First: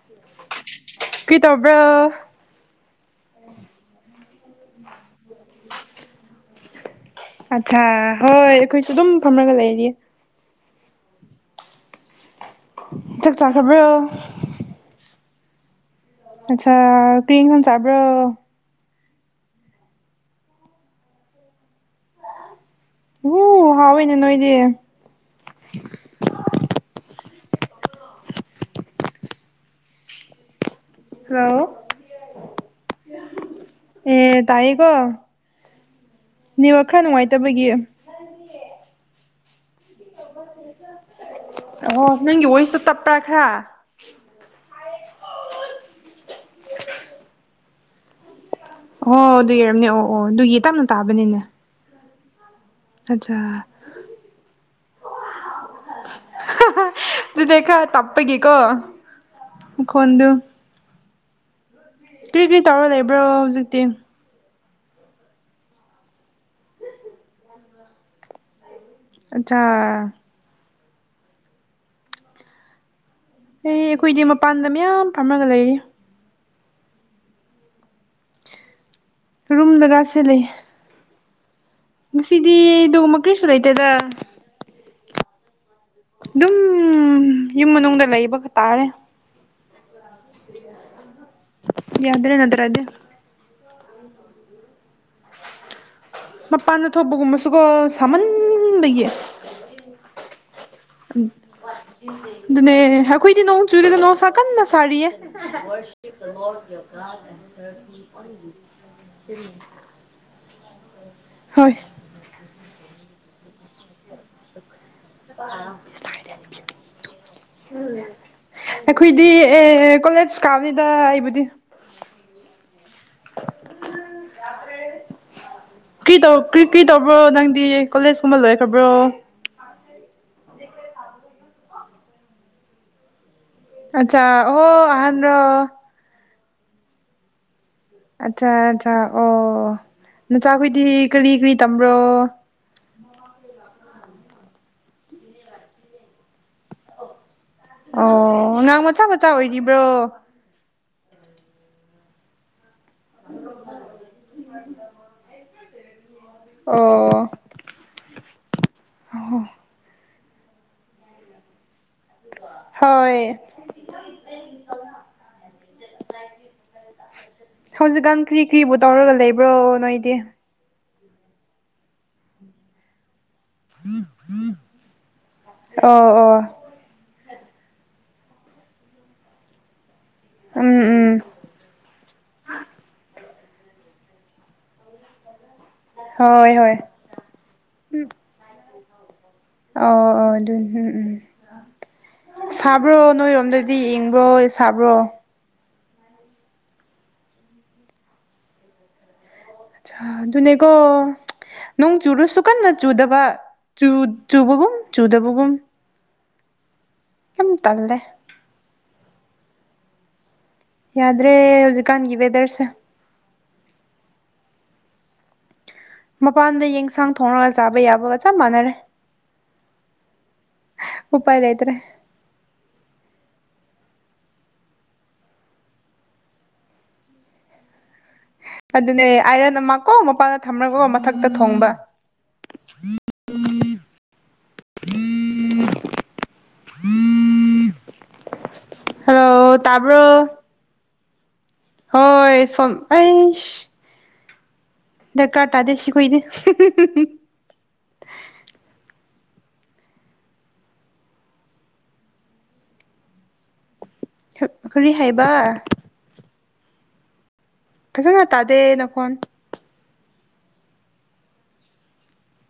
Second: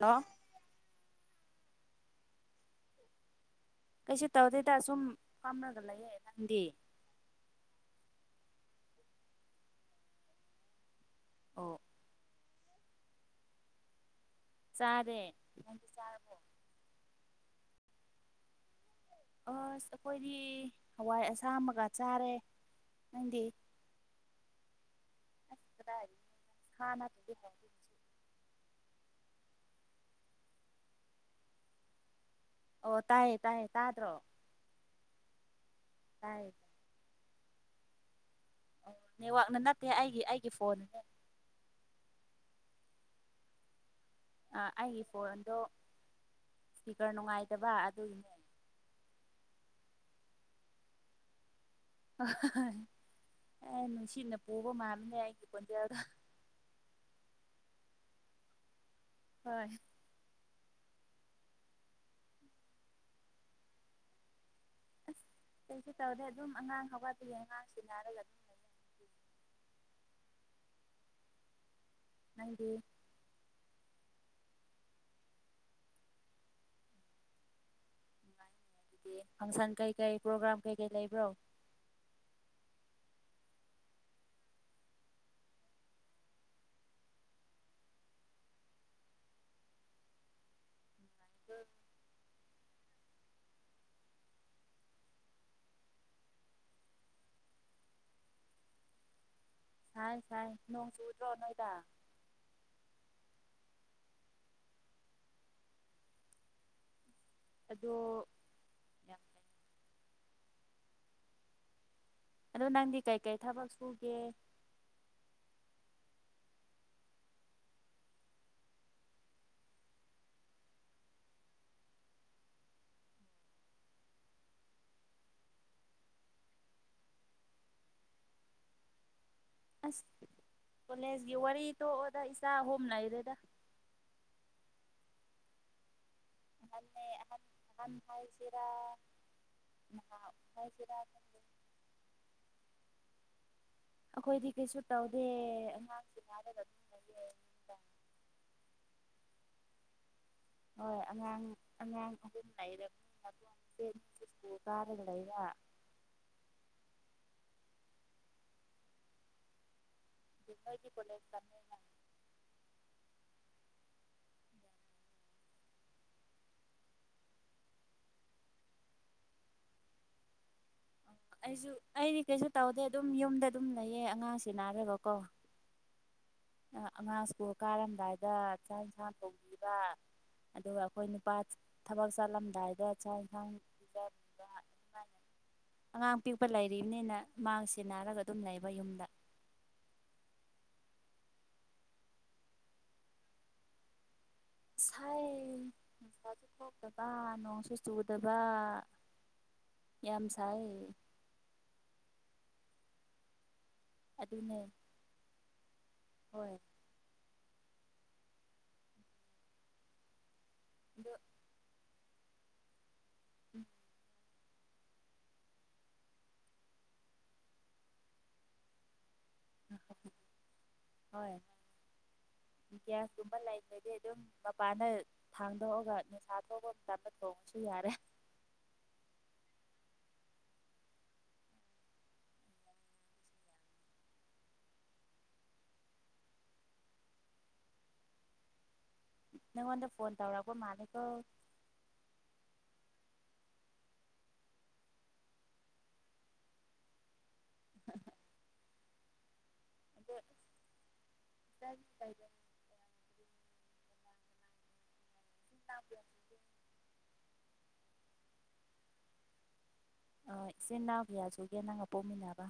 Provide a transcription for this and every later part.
hello ꯀ꯭ꯔꯤ ꯇꯧꯕ꯭ꯔꯣ ꯀꯩꯁꯨ ꯇꯧꯗꯦꯏꯗ ꯁꯨꯝ ꯐꯝꯂꯒ ꯂꯩꯌꯦ ꯅꯪꯗꯤ ꯑꯠꯁꯥ ꯍꯣꯏ ꯑꯩꯈꯣꯏꯁꯨ ꯑꯗꯨꯝ ꯐꯝꯂꯒ ꯂꯩꯔꯤꯌꯦ ꯑꯣ ꯆꯥꯛ ꯆꯥꯈ꯭ꯔꯕ꯭ꯔꯣ ꯆꯥꯔꯦ ꯅꯪꯗꯤ ꯆꯥꯔꯕꯣ ꯑꯠꯁꯥ ꯀ꯭ꯔꯤ ꯏꯟꯁꯥꯡ ꯆꯥꯕ꯭ꯔꯣ ꯑꯁ ꯑꯈꯣꯏꯗꯤ ꯍꯋꯥꯏ ꯑꯁꯥꯝꯕꯒ ꯆꯥꯔꯦ ꯎ ꯅꯪꯗꯤ ꯍꯥꯎꯋꯦꯅ ꯅꯣꯏꯗꯤ ꯑꯁ ꯀꯗꯥꯏꯗꯒꯤ [unintelligible] ꯇꯧꯏ ꯍꯜꯂꯣ ꯑꯣ ꯇꯥꯏꯌꯦ ꯇꯥꯏꯌꯦ ꯇꯥꯗ꯭ꯔꯣ ꯑꯦ ꯇꯥꯏꯌꯦꯀꯣ ꯇꯥꯏꯌꯦ ꯅꯦꯠꯋꯥꯛ ꯈꯔ ꯅꯨꯡꯉꯥꯏꯇꯕꯒꯤ ꯑꯧ ꯅꯦꯠꯋꯥꯛꯅ ꯅꯠꯇꯦ ꯑꯩꯒꯤ ꯑꯩꯒꯤ ꯐꯣꯟꯅꯅꯦ ꯑꯣ ꯅꯪꯒꯤ ꯑꯣꯏꯁꯨ ꯇꯞꯄ꯭ꯔꯥ ꯈꯔ ꯑ ꯑꯩꯒꯤ ꯐꯣꯟꯗꯣ ꯏꯁꯄꯤꯀꯔ ꯅꯨꯡꯉꯥꯏꯇꯕ ꯑꯗꯨꯒꯤꯅꯦ ꯑꯣ ꯑꯗꯨꯏ ꯑꯣꯏꯔꯝꯅꯦ ꯑꯣ ꯑꯣ ꯑꯗꯨꯒꯤ ꯇꯞꯅ ꯇꯥꯕꯅꯤꯅꯦ [unintelligible] ꯑꯠꯆꯥ ꯑꯩ ꯅꯨꯡꯁꯤꯠꯅ ꯄꯨꯕ ꯃꯥꯜꯂꯤꯅꯦ ꯑꯩꯒꯤ ꯈꯣꯟꯖꯦꯜꯗ [unintelligible] ꯑꯗꯨꯗꯩ ꯈꯔ ꯇꯞꯄꯒꯤꯀꯣ ꯍꯣꯏ ꯍꯣꯟꯗꯨ ꯀ꯭ꯔꯤ ꯀ꯭ꯔꯤ ꯇꯧꯔ ꯂꯩꯕ꯭ꯔꯣ ꯍꯧꯖꯤꯛꯇꯤ ꯑꯁ ꯀꯩꯁꯨ ꯇꯧꯗꯦ ꯑꯗꯨꯝ ꯑꯉꯥꯡ ꯍꯧꯒꯠꯄꯒꯤ ꯑꯉꯥꯡ ꯁꯤꯅꯔꯒ ꯑꯠꯆꯥ ꯅꯪꯗꯤ ꯑꯩ ꯑꯩꯈꯣꯏꯗꯤ ꯃꯄꯥꯟꯗ ꯃꯌꯥꯝ ꯐꯝꯃꯒ ꯂꯩꯔꯤ [unintelligible] ꯀꯤ ꯐꯪꯁꯟ ꯀꯩꯀꯩ ꯔꯨꯝꯗꯒꯁꯦ ꯂꯩ ꯄ꯭ꯔꯣꯒ꯭ꯔꯥꯝ ꯀꯩꯀꯩ ꯂꯩꯕ꯭ꯔꯣ ꯉꯁꯤꯗꯤ ꯑꯗꯨꯒꯨꯝꯕ ꯀ꯭ꯔꯤꯁꯨ ꯂꯩꯇꯦꯗ ꯑꯗꯨꯝ ꯌꯨꯝ ꯃꯅꯨꯡꯗ ꯂꯩꯕꯒ ꯇꯥꯔꯦ ꯌꯥꯗ꯭ꯔꯦ ꯅꯠꯇ꯭ꯔꯗꯤ ꯃꯄꯥꯟꯗ ꯊꯣꯛꯄꯒꯨꯝꯕꯁꯨꯒꯣ ꯁꯥꯃꯟꯕꯒꯤ ꯁꯥꯏ ꯁꯥꯏ ꯅꯣꯡ ꯎꯝ ꯆꯨꯗ꯭ꯔꯣ ꯅꯣꯏꯗ ꯑꯗꯨꯅꯦ ꯑꯩꯈꯣꯏꯗꯤ ꯅꯣꯡ ꯆꯨꯗꯦꯗ ꯅꯣꯡꯁꯥ ꯀꯟꯅ ꯁꯥꯔꯤꯌꯦ ꯑꯗꯣ [unintelligible] ꯍꯣꯏ ꯑꯗꯣ ꯅꯪꯗꯤ ꯀꯩꯀꯩ ꯊꯕꯛ ꯁꯨꯒꯦ [unintelligible] ꯑꯩꯈꯣꯏꯗꯤ ꯑꯦ ꯀꯣꯂꯦꯖ ꯀꯥꯕꯤꯗ ꯑꯩꯕꯨꯗꯤ ꯀꯔꯤ ꯇꯧ ꯀꯔꯤ ꯀ꯭ꯔꯤ ꯇꯧꯕ꯭ꯔꯣ ꯅꯪꯗꯤ ꯀꯣꯂꯦꯖꯀꯨꯝꯕ ꯂꯣꯏꯈ꯭ꯔꯕ꯭ꯔꯣ ꯑꯁ ꯀꯣꯂꯦꯖꯀꯤ ꯋꯥꯔꯤ ꯇꯣꯛꯑꯣꯗ ꯏꯆꯥ ꯑꯍꯨꯝ ꯂꯩꯔꯦꯗ ꯑꯠꯆꯥ ꯑꯣ ꯑꯍꯟꯂꯣ ꯃꯥꯅꯦ ꯑꯍꯟ ꯑꯍꯟ ꯑꯠꯆꯥ ꯍꯥꯏꯁꯤꯔꯥ ꯑꯠꯆꯥ ꯑꯣ ꯅꯍꯥ ꯅꯆꯥꯈꯣꯏꯗꯤ ꯍꯥꯏꯁꯤꯔꯥ ꯀꯔꯤ ꯈꯪꯗꯦ ꯀꯔꯤ ꯇꯝꯕ꯭ꯔꯣ ꯑꯩꯈꯣꯏꯗꯤ ꯀꯩꯁꯨ ꯇꯧꯗꯦ ꯑꯉꯥꯡꯁꯦ ꯍꯥꯏꯔꯒ ꯑꯗꯨꯝꯅꯌꯦ ꯑꯣ ꯑꯉꯥꯡ ꯃꯆꯥ ꯃꯆꯥ ꯑꯣꯏꯔꯤꯕ꯭ꯔꯣ ꯍꯣꯏ ꯑꯉꯥꯡ ꯑꯉꯥꯡ ꯑꯗꯨꯝ ꯂꯩꯔꯕꯅꯤꯀꯨꯜ ꯀꯥꯔꯒ ꯂꯩꯕ ꯑꯣ [inaudible] ꯀꯣꯂꯦꯁ ꯇꯝꯃꯦ ꯍꯣꯏ ꯍꯧꯖꯤꯛꯀꯥꯟ ꯀ꯭ꯔꯤ ꯀ꯭ꯔꯤꯕꯨ ꯇꯧꯔꯒ ꯂꯩꯕ꯭ꯔꯣ ꯅꯣꯏꯗꯤ ꯑꯩꯁꯨ ꯑꯩꯗꯤ ꯀꯩꯁꯨ ꯇꯧꯗꯦ ꯑꯗꯨꯝ ꯌꯨꯝꯗ ꯑꯗꯨꯝ ꯂꯩꯌꯦ ꯑꯉꯥꯡꯁꯤ ꯅꯥꯔꯕꯀꯣ ꯑꯣ ꯑꯣ ꯑꯉꯥꯡ ꯁ꯭ꯀꯨꯜ ꯀꯥꯔꯝꯗꯥꯏꯗ ꯆꯥꯛ ꯏꯟꯁꯥꯡ ꯇꯧꯕꯤꯕ ꯎꯝ ꯑꯗꯨꯒ ꯑꯩꯈꯣꯏ ꯎꯝ ꯅꯨꯄꯥ ꯊꯕꯛ ꯆꯠꯂꯝꯗꯥꯏꯗ ꯑꯉꯥꯡ ꯑꯗꯨꯃꯥꯏꯅ ꯑꯉꯥꯡ ꯄꯤꯛꯄ ꯍꯣꯏ ꯍꯣꯏ ꯂꯩꯔꯤꯕꯅꯤꯅ ꯃꯥꯡꯁꯦ ꯅꯥꯔꯒ ꯑꯗꯨꯝ ꯂꯩꯕ ꯌꯨꯝꯗ ꯑꯣ ꯑꯣ ꯑꯗꯨꯅꯤ ꯎꯝ ꯎꯝ ꯁꯥꯕ꯭ꯔꯣ ꯅꯣꯏꯔꯣꯝꯗꯗꯤ ꯢꯛꯕ꯭ꯔꯣ ꯁꯥꯏ ꯑꯦ ꯉꯁꯥꯏ ꯅꯨꯡꯁꯥꯁꯨ ꯈꯣꯛꯇꯕ ꯅꯣꯡꯁꯨ ꯆꯨꯗꯕ ꯌꯥꯝ ꯁꯥꯏ ꯗꯨꯅꯦꯀꯣ ꯅꯣꯡ ꯆꯨꯔꯨꯁꯨ ꯀꯟꯅ ꯆꯨꯗꯕ ꯑꯗꯨꯅꯦ ꯆꯨꯕꯒꯨꯝ ꯆꯨꯗꯕꯒꯨꯝ ꯍꯣꯏ ꯌꯥꯝ ꯇꯜꯂꯦ ꯑꯗꯨ ꯌꯥꯗ꯭ꯔꯦ ꯍꯧꯖꯤꯛꯀꯥꯟꯒꯤ ꯋꯦꯗꯔꯁꯦ [unintelligible] ꯃꯄꯥꯟꯗ ꯌꯦꯟꯁꯥꯡ ꯊꯣꯡꯉꯒ ꯆꯥꯕ ꯌꯥꯕꯒ ꯆꯞ ꯃꯥꯟꯅꯔꯦ ꯍꯣꯏ ꯎꯄꯥꯏ ꯂꯩꯇ꯭ꯔꯦ ꯒ꯭ꯤꯌꯥꯁꯀꯨꯝꯕ ꯂꯩꯕꯗꯤ ꯑꯗꯨꯝ ꯃꯄꯥꯅ ꯊꯥꯡꯗꯣꯛꯑꯒ ꯅꯨꯛꯁꯥ ꯊꯣꯛꯄ ꯃꯇꯝꯗ ꯇꯣꯡꯉꯁꯨ ꯌꯥꯔꯦ ꯑꯗꯨꯅꯦ ꯑꯥꯏꯔꯟ ꯑꯃꯀꯣ ꯃꯄꯥꯟꯗ ꯊꯝꯃꯒ ꯃꯊꯛꯇ ꯊꯣꯡꯕ [unintelligible] ꯍꯜꯂꯣ ꯅꯪꯉꯣꯟꯗ ꯐꯣꯟ ꯇꯥꯕ꯭ꯔꯣ ꯇꯧꯔꯛꯄ ꯃꯥꯟꯅꯦꯀꯣ ꯍꯣꯏ ꯐ ꯑꯩꯁ ꯗꯔꯀꯥ ꯇꯥꯥꯗꯦ ꯁꯤꯈꯣꯏꯗꯤ [unintelligible] ꯇꯥꯏ ꯇꯥꯏꯖ ꯀꯔꯤ ꯍꯥꯏꯕ [unintelligible] ꯐꯖꯅ ꯇꯥꯗꯦ ꯅꯈꯣꯟ ꯑ ꯏꯆꯤꯟ ꯏꯅꯥꯎ ꯀꯌꯥ ꯁꯨꯒꯦ ꯅꯪꯒ ꯄꯣꯛꯃꯤꯟꯅꯕ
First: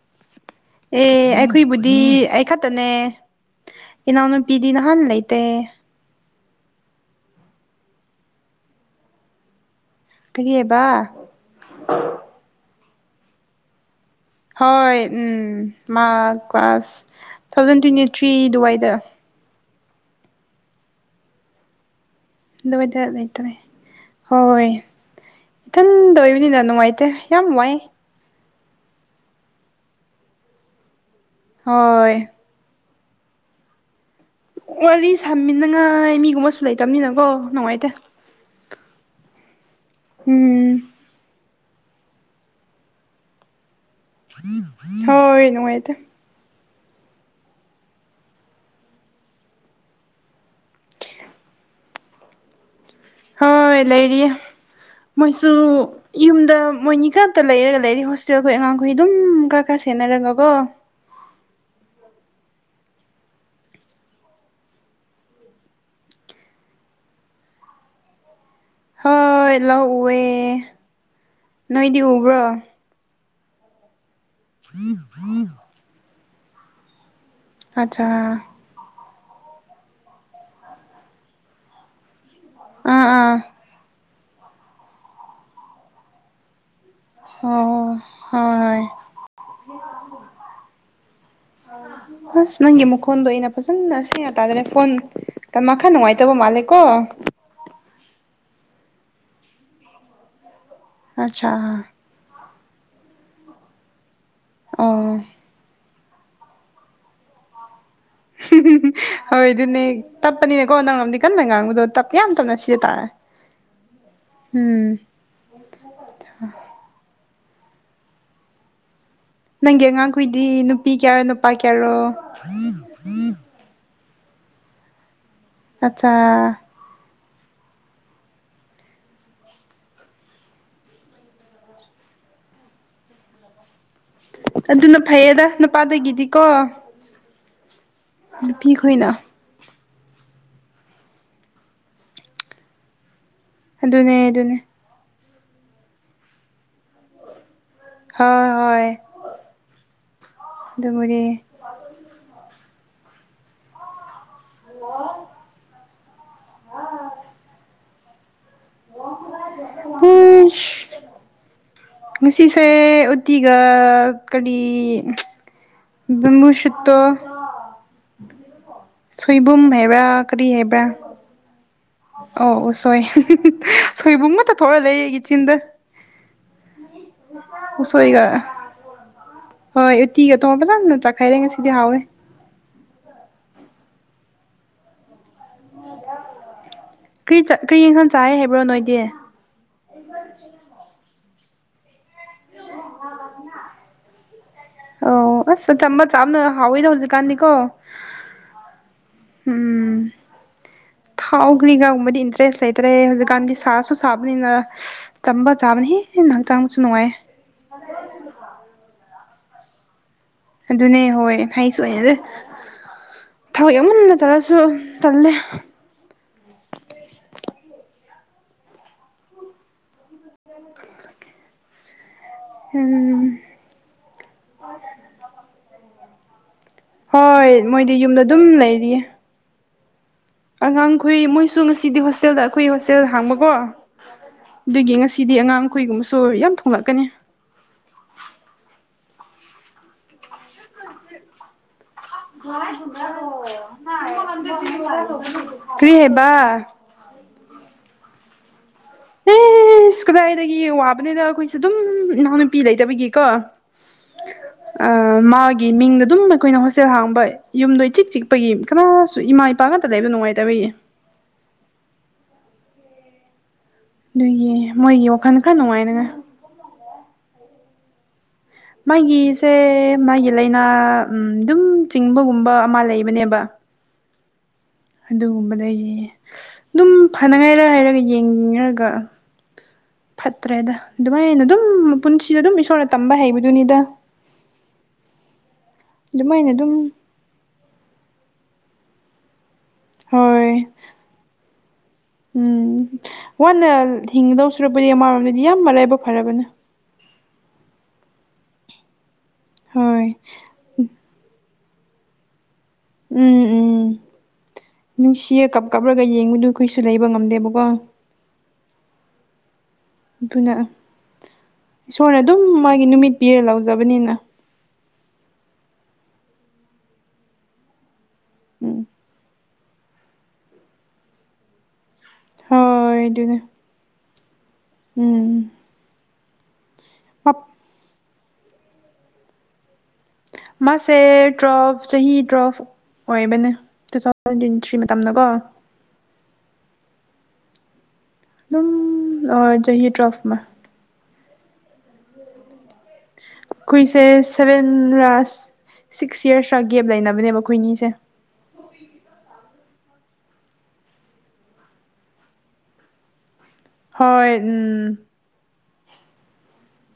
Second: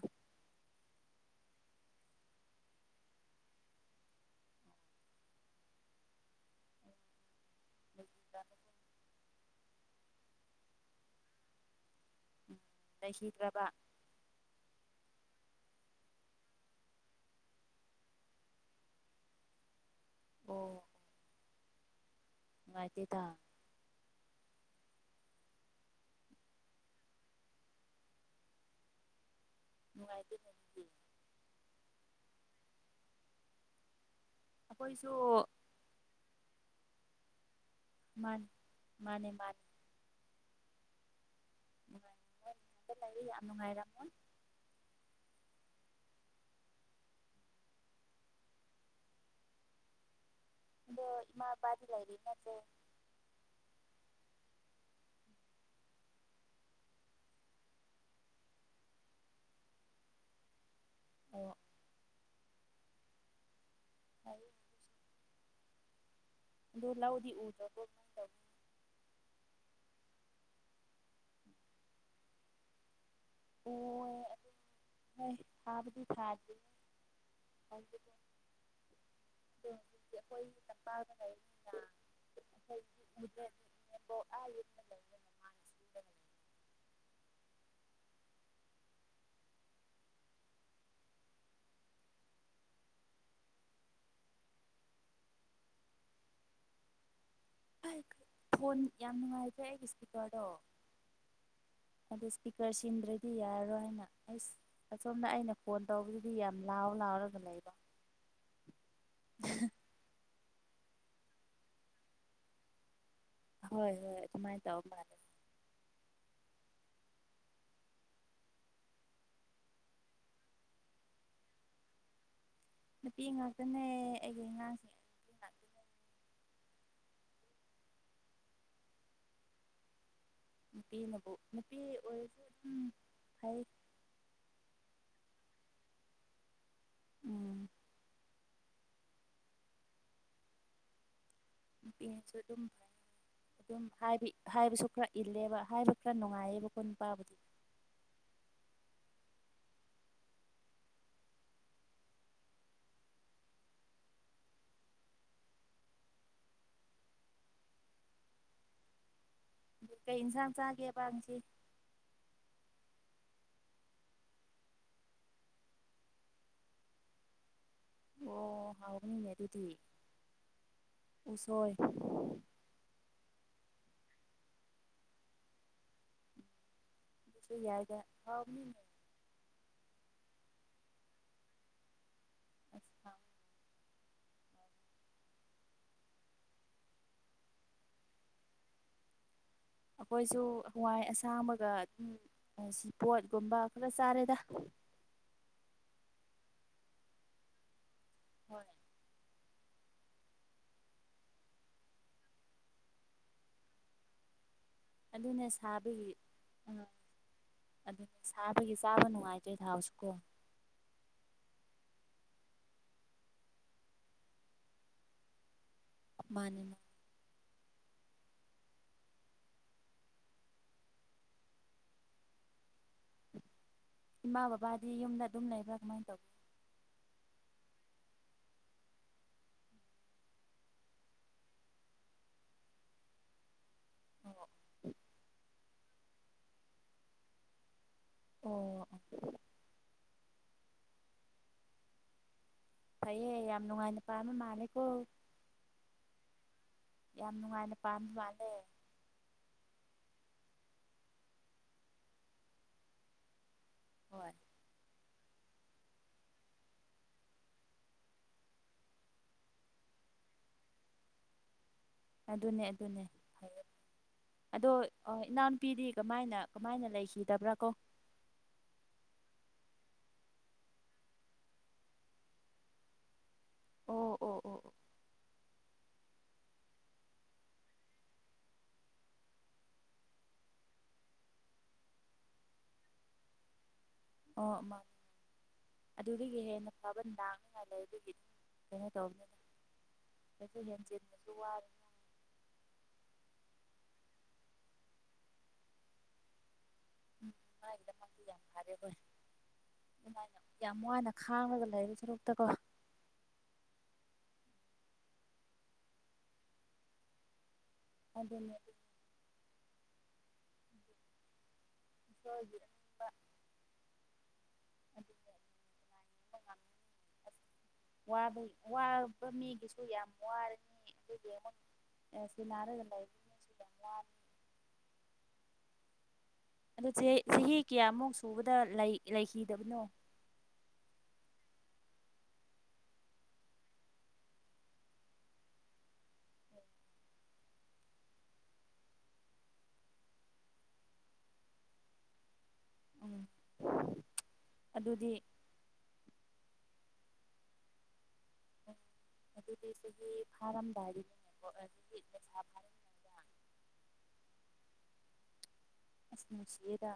ꯑꯦ ꯑꯩꯈꯣꯏꯕꯨꯗꯤ ꯑꯩ ꯈꯛꯇꯅꯦ ꯏꯅꯥꯎꯅꯨꯄꯤꯗꯤ ꯅꯍꯥꯟ ꯂꯩꯇꯦ [unintelligible] ꯀ꯭ꯔꯤꯌꯥꯕ ꯂꯩꯈꯤꯗ꯭ꯔꯕ ꯍꯣꯏ ꯃꯥ class two thousand twenty three ꯗꯨꯋꯥꯏꯗ ꯑꯣ ꯑꯗꯨꯋꯥꯏꯗ ꯅꯨꯡꯉꯥꯏꯇꯦꯗ ꯂꯩꯇꯥꯔꯦ ꯍꯣꯏ ꯏꯊꯟꯗ ꯑꯣꯏꯕꯅꯤꯅ ꯅꯨꯡꯉꯥꯏꯇꯦ ꯌꯥꯝ ꯋꯥꯏ ꯅꯨꯡꯉꯥꯏꯇꯦ ꯍꯣꯏ ꯋꯥꯔꯤ ꯑꯩꯈꯣꯏꯁꯨ ꯁꯥꯃꯤꯟꯅꯉꯥꯏ ꯃꯤꯒꯨꯝꯕꯁꯨ ꯂꯩꯇꯕꯅꯤꯅꯀꯣ ꯅꯨꯡꯉꯥꯏꯇꯦ ꯃꯥꯅꯦ ꯃꯥꯅꯦ ꯃꯥꯅꯦ ꯎꯝ ꯅꯨꯡꯉꯥꯏ ꯂꯩ ꯌꯥꯝ ꯅꯨꯡꯉꯥꯏꯔꯝꯃꯣ ꯍꯣꯏ ꯅꯨꯡꯉꯥꯏꯇꯦ ꯑꯣ ꯏꯃꯥ ꯕꯥꯗꯤ ꯂꯩꯔꯤ ꯅꯠꯇꯔꯣ ꯍꯣꯏ ꯂꯩꯔꯤꯌꯦ ꯃꯣꯏꯁꯨ ꯌꯨꯝꯗ ꯃꯣꯏꯅꯤ ꯈꯇ ꯂꯩꯔꯒ ꯂꯩꯔꯤ ꯍꯣꯁꯇꯦꯜꯈꯣꯏ ꯑꯉꯥꯡꯈꯣꯏ ꯑꯗꯨꯝ ꯈꯔ ꯈꯔ ꯁꯦꯟꯅꯔꯒꯀꯣ ꯑꯣ ꯍꯥꯏ ꯗꯨ ꯂꯥꯎꯗꯤ ꯎꯗꯔꯕꯣ ꯍꯣꯏ ꯂꯥꯎ ꯎꯑꯦ ꯅꯣꯏꯗꯤ ꯎꯕ꯭ꯔꯣ ꯑꯣ [unintelligible] ꯊꯥꯕꯗꯤ ꯊꯥꯗ ꯑꯆꯥ ꯑꯗ ꯍꯧꯖꯤꯛꯇꯤ ꯑꯩꯈꯣꯏ ꯇꯝꯄꯥꯛꯒ ꯂꯩꯔꯤꯅꯤꯅ ꯑꯥ ꯑꯥ [unintelligible] ꯑꯣ ꯑꯣ ꯍꯣꯏ ꯍꯣꯏ ꯑꯁ ꯅꯪꯒꯤ ꯃꯈꯣꯟꯗꯣ ꯑꯩꯅ ꯐꯖꯅ ꯁꯦꯡꯅ ꯇꯥꯗꯔꯦ ꯐꯣꯟ ꯅꯦꯋꯥꯛ ꯈꯔ ꯅꯨꯡꯉꯥꯏꯇꯕ ꯃꯥꯜꯂꯦꯀꯣ ꯐꯣꯟ ꯌꯥꯝ ꯅꯨꯡꯉꯥꯏꯕ꯭ꯔꯦ ꯑꯩꯒꯤ ꯏꯁꯄꯤꯀꯔꯗꯣ ꯑꯆꯥ ꯑꯗꯨꯗ ꯏꯁꯄꯤꯀꯔ ꯁꯤꯟꯗ꯭ꯔꯗꯤ ꯌꯥꯔꯔꯣꯏ ꯍꯥꯏꯅ ꯑꯩꯁ ꯑꯣ ꯑꯁꯣꯝꯅ ꯑꯩꯅ ꯀꯣꯟ ꯇꯧꯗꯨꯗꯤ ꯌꯥꯝ ꯂꯥꯎ ꯂꯥꯎꯔꯒ ꯂꯩꯕꯣ ꯍꯣꯏ ꯑꯗꯨꯅꯦ ꯇꯞꯄꯅꯤꯅꯦꯀꯣ ꯅꯪꯉꯝꯗꯤ ꯀꯟꯅ ꯉꯥꯡꯕꯗꯣ ꯇꯞ ꯌꯥꯝ ꯇꯞꯅ ꯁꯤꯗ ꯇꯥꯔꯦ ꯍꯣꯏ ꯍꯣꯏ ꯑꯗꯨꯃꯥꯏꯅ ꯇꯧ ꯎꯝ ꯃꯥꯜꯂꯦ [unintelligible] ꯅꯪꯒꯤ ꯑꯉꯥꯡꯈꯨꯏꯗꯤ ꯅꯨꯄꯤ ꯀꯌꯥꯔꯣ ꯅꯨꯄꯥ ꯀꯌꯥꯔꯣ ꯅꯨꯄꯤ ꯉꯥꯛꯇꯅꯦ ꯑꯩꯒꯤ ꯑꯉꯥꯡꯁꯦ ꯑꯠꯆꯥ ꯅꯨꯄꯤꯅꯕꯨ ꯅꯨꯄꯤ ꯑꯣꯏꯔꯁꯨ ꯑꯗꯨꯝ ꯐꯩ ꯑꯗꯨꯅ ꯐꯩꯌꯦꯗ ꯅꯨꯄꯥꯗꯒꯤꯗꯤꯀꯣ ꯎꯝ ꯅꯨꯄꯤ ꯈꯣꯏꯅ ꯅꯨꯄꯤꯁꯨ ꯑꯗꯨꯝ ꯐꯩ ꯑꯗꯨꯝ ꯑꯗꯨꯅꯦ ꯍꯥꯏꯕꯤ ꯑꯗꯨꯅꯦ ꯍꯥꯏꯕꯁꯨ ꯈꯔ ꯏꯜꯂꯦꯕ ꯍꯥꯏꯕ ꯈꯔ ꯅꯨꯡꯉꯥꯏꯌꯦꯕꯀꯣ ꯅꯨꯄꯥꯕꯨꯗꯤ ꯍꯣꯏ ꯍꯣꯏ ꯑꯗꯨꯅꯦ ꯍꯜꯂꯣ ꯀꯩ ꯏꯟꯁꯥꯡ ꯍꯨꯏꯁ ꯆꯥꯒꯦꯕ ꯉꯁꯤ ꯉꯁꯤꯁꯦ ꯎꯇꯤꯒ ꯀꯔꯤ ꯕꯝꯕꯨꯁꯨꯠꯇꯣ ꯑꯣ ꯍꯥꯎꯕꯅꯤꯅꯦ ꯁꯣꯏꯕꯨꯝ ꯑꯗꯨꯗꯤ ꯍꯥꯏꯕ꯭ꯔꯥ ꯀꯔꯤ ꯍꯥꯏꯕ꯭ꯔꯥ ꯎꯁꯣꯏ ꯑꯣ ꯎꯁꯣꯏ ꯁꯣꯏꯕꯨꯝꯃꯇ ꯊꯣꯛꯑ ꯂꯩ ꯏꯆꯤꯟꯗ ꯑꯗꯨꯁꯨ ꯌꯥꯏꯗ ꯎꯁꯣꯏꯒ ꯍꯥꯎꯕꯅꯤꯅꯦ ꯍꯣꯏ ꯎꯇꯤꯒ ꯇꯣ ꯐꯖꯟꯅ ꯆꯥꯈꯥꯏꯔꯦ ꯉꯁꯤꯗꯤ ꯍꯥꯎꯋꯦ [inaudible] ꯀꯔꯤ ꯀꯔꯤ ꯌꯦꯡꯈꯥꯡ ꯆꯥ ꯍꯥꯏꯕ꯭ꯔꯣ ꯅꯣꯏꯗꯤ ꯑꯩꯈꯣꯏꯁꯨ ꯍꯋꯥꯏ ꯑꯁꯥꯡꯕꯒ ꯑꯗꯨꯝ ꯁꯤ ꯄꯣꯠꯀꯨꯝꯕ ꯈꯔ ꯆꯥꯔꯦꯗ ꯑꯣ ꯑꯁ ꯑꯆꯝꯕ ꯆꯥꯕꯅ ꯍꯥꯎꯋꯤꯗ ꯍꯧꯖꯤꯛꯀꯥꯟꯗꯤꯀꯣ ꯍꯣꯏ ꯎꯝ ꯊꯥꯎꯈ꯭ꯔꯤꯒꯥꯒꯨꯝꯕꯗꯤ ꯏꯟꯇꯔꯦꯁ ꯂꯩꯇ꯭ꯔꯦ ꯍꯧꯖꯤꯛꯀꯥꯟꯗꯤ ꯁꯥꯁꯨ ꯁꯥꯕꯅꯤꯅ ꯑꯗꯨꯅꯦ ꯆꯝꯕ ꯆꯥꯕꯅ ꯍꯦꯟꯅ ꯍꯛꯆꯥꯡꯁꯨ ꯅꯨꯡꯉꯥꯏ ꯑꯗꯨ ꯁꯥꯕꯒꯤ ꯆꯥꯕ ꯅꯨꯡꯉꯥꯏꯇ꯭ꯔꯦ ꯊꯥꯎꯁꯤ ꯀꯣ ꯑꯗꯨꯅꯦ ꯍꯣꯏ ꯍꯥꯏꯁꯨ ꯍꯩꯅꯗꯦ ꯊꯔꯣꯏ ꯌꯥꯝ ꯆꯥꯔꯥꯁꯨ ꯇꯜꯂꯦ ꯃꯥꯅꯦ ꯃꯥ ꯍꯝ ꯏꯃꯥ ꯕꯕꯥꯗꯤ ꯌꯨꯝꯗ ꯑꯗꯨꯝ ꯂꯩꯕ꯭ꯔꯥ ꯀꯃꯥꯏ ꯇꯧ ꯍꯣꯏ ꯃꯣꯏꯗꯤ ꯌꯨꯝꯗ ꯑꯗꯨꯝ ꯂꯩꯔꯤꯌꯦ ꯑꯉꯥꯡꯈꯣꯏ ꯃꯣꯏꯁꯨ ꯉꯁꯤꯗꯤ ꯍꯣꯁꯇꯦꯜꯗ ꯑꯩꯈꯣꯏ ꯍꯣꯁꯇꯦꯜ ꯍꯥꯡꯕꯀꯣ ꯑꯣ ꯑꯗꯨꯒꯤ ꯉꯁꯤꯗꯤ ꯑꯉꯥꯡꯈꯨꯏꯒꯨꯝꯕꯁꯨ ꯌꯥꯝ ꯊꯣꯛꯂꯛꯀꯥꯅꯤ ꯑꯣ [unintelligible] ꯐꯩꯌꯦ ꯌꯥꯝ ꯅꯨꯡꯉꯥꯏꯅ ꯄꯥꯟꯕ ꯃꯥꯜꯂꯦꯀꯣ ꯀ꯭ꯔꯤ ꯍꯥꯏꯕ ꯌꯥꯝ ꯅꯨꯡꯉꯥꯏꯅ ꯄꯥꯟꯕ ꯃꯥꯜꯂꯦ ꯑꯦꯁ ꯀꯗꯥꯏꯗꯒꯤ ꯋꯥꯕꯅꯤꯗ ꯑꯩꯈꯣꯏꯁꯦ ꯑꯗꯨꯝ ꯏꯅꯥꯎꯅꯨꯄꯤ ꯂꯩꯇꯕꯒꯤꯀꯣ ꯍꯣꯏ ꯃꯥꯒꯤ ꯃꯤꯡꯗ ꯑꯗꯨꯝ ꯑꯩꯈꯣꯏꯅ ꯍꯣꯁꯇꯦꯜ ꯍꯥꯡꯕ ꯌꯨꯝꯗꯣ ꯏꯆꯤꯛ ꯆꯤꯛꯄꯒꯤ ꯀꯅꯥꯁꯨ ꯏꯃꯥ ꯏꯄꯥ ꯉꯥꯛꯇꯥ ꯂꯩꯕ ꯅꯨꯡꯉꯥꯏꯇꯕꯒꯤ ꯑꯗꯨꯅꯦ ꯑꯗꯨꯅꯦ ꯑꯗꯨꯒꯤ ꯑꯗꯣ ꯃꯣꯏꯒꯤ ꯋꯥꯈꯜ ꯈꯔ ꯏꯅꯥꯎꯄꯤꯗꯤ ꯅꯨꯡꯉꯥꯏꯅꯉꯥꯏ ꯀꯃꯥꯏꯅ ꯀꯃꯥꯏꯅ ꯂꯩꯈꯤꯗꯕ꯭ꯔꯥ ꯀꯣ ꯃꯥꯒꯤꯁꯦ ꯃꯥꯒꯤ ꯂꯥꯏꯅꯥ ꯑꯗꯨꯝ ꯆꯤꯡꯕꯒꯨꯝꯕ ꯑꯃ ꯂꯩꯕꯅꯦꯕ ꯑꯣ ꯑꯣ ꯑꯣ ꯑꯗꯨꯒꯨꯝꯕꯗꯒꯤ ꯑꯗꯨꯝ ꯐꯅꯉꯥꯏꯔ ꯍꯥꯏꯔꯒ ꯌꯦꯡꯔꯒ ꯐꯠꯇ꯭ꯔꯦꯗ ꯑꯗꯨꯃꯥꯏꯅ ꯑꯗꯨꯝ ꯄꯨꯟꯁꯤꯗ ꯑꯗꯨꯝ ꯏꯁꯣꯔꯅ ꯇꯝꯕ ꯍꯩꯕꯗꯨꯅꯤꯗ ꯑꯣ ꯃꯥ ꯑꯗꯨꯗꯒꯤ ꯑꯗꯨꯃꯥꯏꯅ ꯍꯦꯟꯅ ꯑꯗꯨꯝ ꯐꯕꯗꯥ ꯃꯥ ꯂꯩꯕꯒꯤ ꯀꯩꯅꯣ ꯍꯣꯏ ꯇꯧꯕꯅꯤꯗ ꯍꯦꯟꯖꯤꯟꯕꯁꯨ ꯋꯥꯔꯦ ꯎꯝ ꯋꯥꯅ ꯍꯤꯡꯒꯗꯧ ꯁꯨꯔꯨꯛꯄꯗꯤ ꯑꯃꯔꯣꯝꯗꯗꯤ ꯌꯥꯝ ꯃꯔꯥꯏꯕ ꯐꯔꯕꯅꯦ ꯎꯝ ꯃꯥꯒꯤꯗꯃꯛꯇꯥꯗꯤ ꯌꯥꯝ ꯐꯥꯔꯦ ꯑꯈꯣꯏꯅ ꯍꯣꯏ ꯑꯗꯨꯃꯥꯏꯅ ꯌꯥꯝ ꯋꯥꯅ ꯈꯥꯡꯉꯒ ꯂꯩꯕ ꯁꯔꯨꯛꯇꯀꯣ ꯎꯝ ꯎꯝ ꯅꯨꯡꯁꯤꯌꯦ ꯀꯞ ꯀꯞꯂꯒ ꯌꯦꯡꯕꯗꯨ ꯑꯩꯈꯣꯏꯁꯨ ꯂꯩꯕ ꯉꯝꯗꯦꯕꯀꯣ ꯑꯗꯨꯅꯦ ꯑꯗꯨꯅ ꯏꯁꯣꯔꯅ ꯑꯗꯨꯝ ꯏꯁꯣꯔꯒꯤ ꯃꯥꯒꯤ ꯑꯅꯤꯡꯕ ꯅꯨꯃꯤꯠ ꯄꯤꯔꯥ ꯂꯧꯖꯕꯅꯤꯅ ꯋꯥꯕꯩ ꯎꯝ ꯋꯥ ꯃꯤꯒꯤꯁꯨ ꯌꯥꯝꯅ ꯋꯥꯔꯥꯅꯤ ꯑꯗꯨꯒꯤ ꯑꯃꯨꯛ ꯑꯦꯁꯤ ꯅꯔꯒꯥ ꯍꯣꯏ ꯂꯩ ꯑꯗꯨꯅꯦ ꯌꯥꯝ ꯋꯥ ꯎꯝ ꯑꯗꯨ ꯆꯦ ꯆꯍꯤ ꯀꯌꯥꯃꯨꯛ ꯁꯨꯕꯗ ꯂꯩ ꯂꯩꯈꯤꯗꯕꯅꯣ ꯃꯥꯁꯦ ꯇꯨꯋꯦꯜꯞ ꯆꯍꯤ ꯇꯨꯋꯦꯜꯞ ꯑꯣꯏꯕꯅꯦ ꯇꯨ ꯊꯥꯎꯖꯟ ꯇꯋꯦꯟꯊ꯭ꯔꯤ ꯃꯇꯝꯗꯀꯣ ꯑꯗꯨꯝ ꯆꯍꯤ ꯇ꯭ꯔꯥꯐꯃꯥ ꯎꯝ ꯑꯩꯈꯣꯏꯁꯦ ꯁꯕꯦꯟ ꯑꯗꯨꯗꯤ ꯔꯥꯁ ꯁꯤꯛꯁ ꯌꯥꯔꯁ ꯔꯥ ꯒꯦꯞ ꯂꯩꯅꯕꯅꯦꯕ ꯑꯩꯈꯣꯏꯅꯤꯁꯦ ꯎꯝ ꯑꯗꯨꯗꯤ ꯆꯍꯤ ꯐꯥꯔꯝꯗꯥꯏꯗꯅꯤꯅꯦꯀꯣ ꯑꯗꯨ ꯍꯣꯏ ꯎꯝ ꯑꯁ ꯅꯨꯡꯁꯤꯌꯦꯗ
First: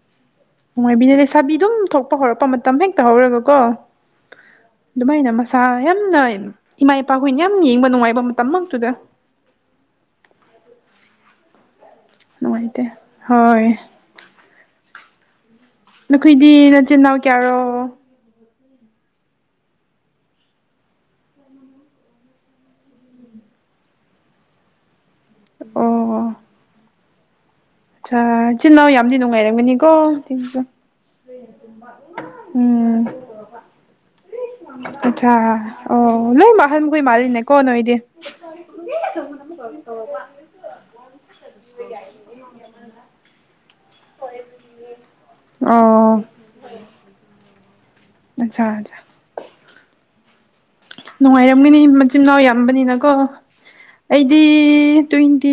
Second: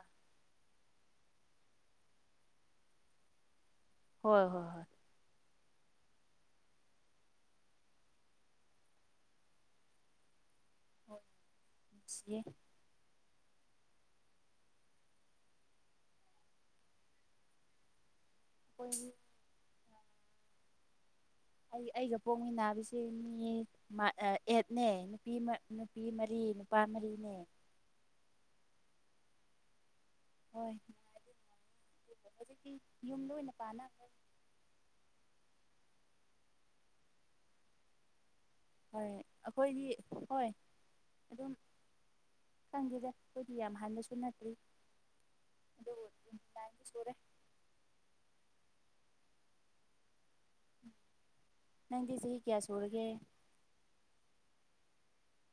ꯅꯨꯡꯉꯥꯏꯕꯤꯗꯦ ꯂꯩꯁꯥꯕꯤ ꯑꯗꯨꯝ ꯊꯣꯛꯄ ꯍꯧꯔꯛꯄ ꯃꯇꯝ ꯍꯦꯛꯇ ꯍꯧꯔꯒ ꯀꯣ ꯍꯣꯏ ꯍꯣꯏ ꯍꯣꯏ ꯑꯗꯨꯃꯥꯏꯅ ꯃꯁꯥ ꯌꯥꯝꯅ ꯏꯃꯥ ꯏꯄꯥꯈꯣꯏꯅ ꯌꯥꯝ ꯌꯦꯡꯕ ꯅꯨꯡꯉꯥꯏꯕ ꯃꯇꯝꯃꯛꯇꯨꯗ ꯍꯣꯏ ꯅꯨꯡꯁꯤꯌꯦ ꯅꯨꯡꯉꯥꯏꯇꯦ ꯍꯣꯏ ꯅꯈꯣꯏꯗꯤ ꯅꯆꯤꯟꯅꯥꯎ ꯀꯌꯥꯔꯣ [unintelligible] ꯑꯩ ꯑꯩꯒ ꯄꯣꯛꯃꯤꯟꯅꯕꯁꯦ ꯃꯤ ꯃ ꯑꯥ ꯑꯦꯠꯅꯦ ꯅꯨꯄꯤ ꯃ ꯅꯨꯄꯤ ꯑꯣ ꯃꯔꯤ ꯅꯨꯄꯥ ꯃꯔꯤꯅꯦ ꯑꯆꯥ ꯏꯆꯤꯟꯅꯥꯎ ꯌꯥꯝꯗꯤ ꯅꯨꯡꯉꯥꯏꯔꯝꯒꯅꯤꯀꯣ ꯍꯣꯏ ꯍꯧꯖꯤꯛꯇꯤ ꯎꯝ ꯌꯨꯝ ꯂꯣꯏꯅ ꯄꯥꯟꯅꯈ꯭ꯔꯦ ꯑꯆꯥ ꯑꯣ ꯂꯣꯏꯃꯛ ꯑꯍꯟꯈꯣꯏ ꯃꯥꯜꯂꯦꯅꯦ ꯀꯣ ꯅꯣꯏꯗꯤ ꯍꯣꯏ ꯑꯈꯣꯏꯗꯤ ꯍꯣꯏ ꯑꯗꯨꯝ ꯈꯪꯗꯦꯗ ꯑꯩꯈꯣꯏꯗꯤ ꯌꯥꯝ ꯍꯥꯟꯅꯁꯨ ꯅꯠꯇꯔꯤ ꯑꯣ ꯑꯗꯨꯕꯨ [inaudible] ꯑꯆꯥ ꯑꯆꯥ ꯅꯨꯡꯉꯥꯏꯔꯝꯒꯅꯤ ꯅꯪꯗꯤ ꯆꯍꯤ ꯃꯆꯤꯟꯅꯥꯎ ꯀꯌꯥ ꯁꯨꯔꯒꯦ ꯌꯥꯝꯕꯅꯤꯅꯀꯣ ꯑꯩꯗꯤ ꯇ꯭ꯋꯦꯟꯇꯤ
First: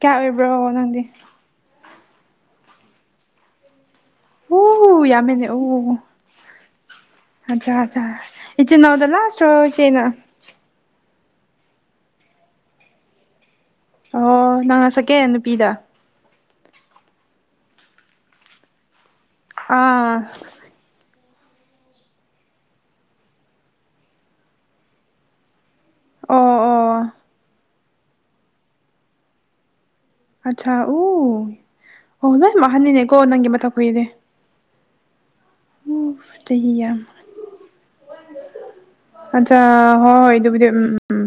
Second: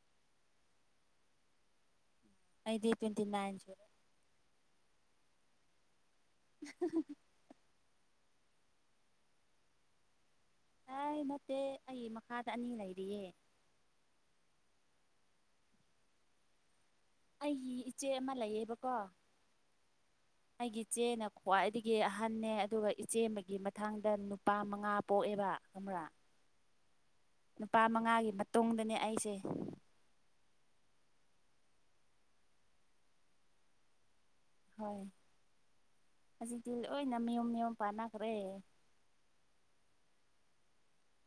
ꯀꯌꯥ ꯑꯣꯏꯕ꯭ꯔꯣ ꯅꯪꯗꯤ ꯑꯩꯗꯤ ꯇ꯭ꯋꯦꯟꯇꯤꯅꯥꯏꯟ ꯁꯨꯔꯦ ꯎ ꯌꯥꯝꯃꯦꯅꯦ ꯑꯣ [inaudible] ꯑꯠꯆꯥ ꯑꯠꯆꯥ ꯏꯆꯦꯅꯥꯎꯗ ꯂꯥꯁꯔꯣ ꯏꯆꯦꯅ ꯍꯥꯏ ꯅꯠꯇꯦ ꯑꯩ ꯃꯈꯥꯗ ꯑꯅꯤ ꯂꯩꯔꯤꯌꯦ ꯑꯣ ꯅꯪꯅ ꯁꯦꯟ ꯅꯨꯄꯤꯗ ꯑꯩꯒꯤ ꯏꯆꯦ ꯑꯃ ꯂꯩꯌꯦꯕꯀꯣ ꯑꯥ ꯑꯩꯒꯤ ꯏꯆꯦꯅ ꯈ꯭ꯋꯥꯏꯗꯒꯤ ꯑꯍꯟꯅꯦ ꯑꯗꯨꯒ ꯏꯆꯦ ꯑꯃꯒꯤ ꯃꯊꯥꯡꯗ ꯅꯨꯄꯥ ꯃꯉꯥ ꯄꯣꯛꯑꯦꯕ ꯑꯃꯔꯥ ꯑꯣ ꯑꯣ ꯅꯨꯄꯥ ꯃꯉꯥꯒꯤ ꯃꯇꯨꯡꯗꯅꯦ ꯑꯩꯁꯦ ꯑꯠꯆꯥ ꯎ ꯑꯣ ꯂꯣꯏꯝ ꯑꯍꯟꯅꯤꯅꯦꯀꯣ ꯅꯪꯒꯤ ꯃꯊꯛ ꯈꯣꯢꯗꯤ ꯍꯣꯏ ꯍꯧꯖꯤꯛꯇꯤ ꯆꯍꯤ ꯌꯥꯝ ꯂꯣꯏꯅ ꯃꯌꯨꯝ ꯃꯌꯨꯝ ꯄꯥꯟꯅꯈ꯭ꯔꯦ ꯑꯠꯆꯥ ꯍꯣꯏ ꯑꯗꯨꯕꯨꯗꯤ ꯎꯝ ꯎꯝ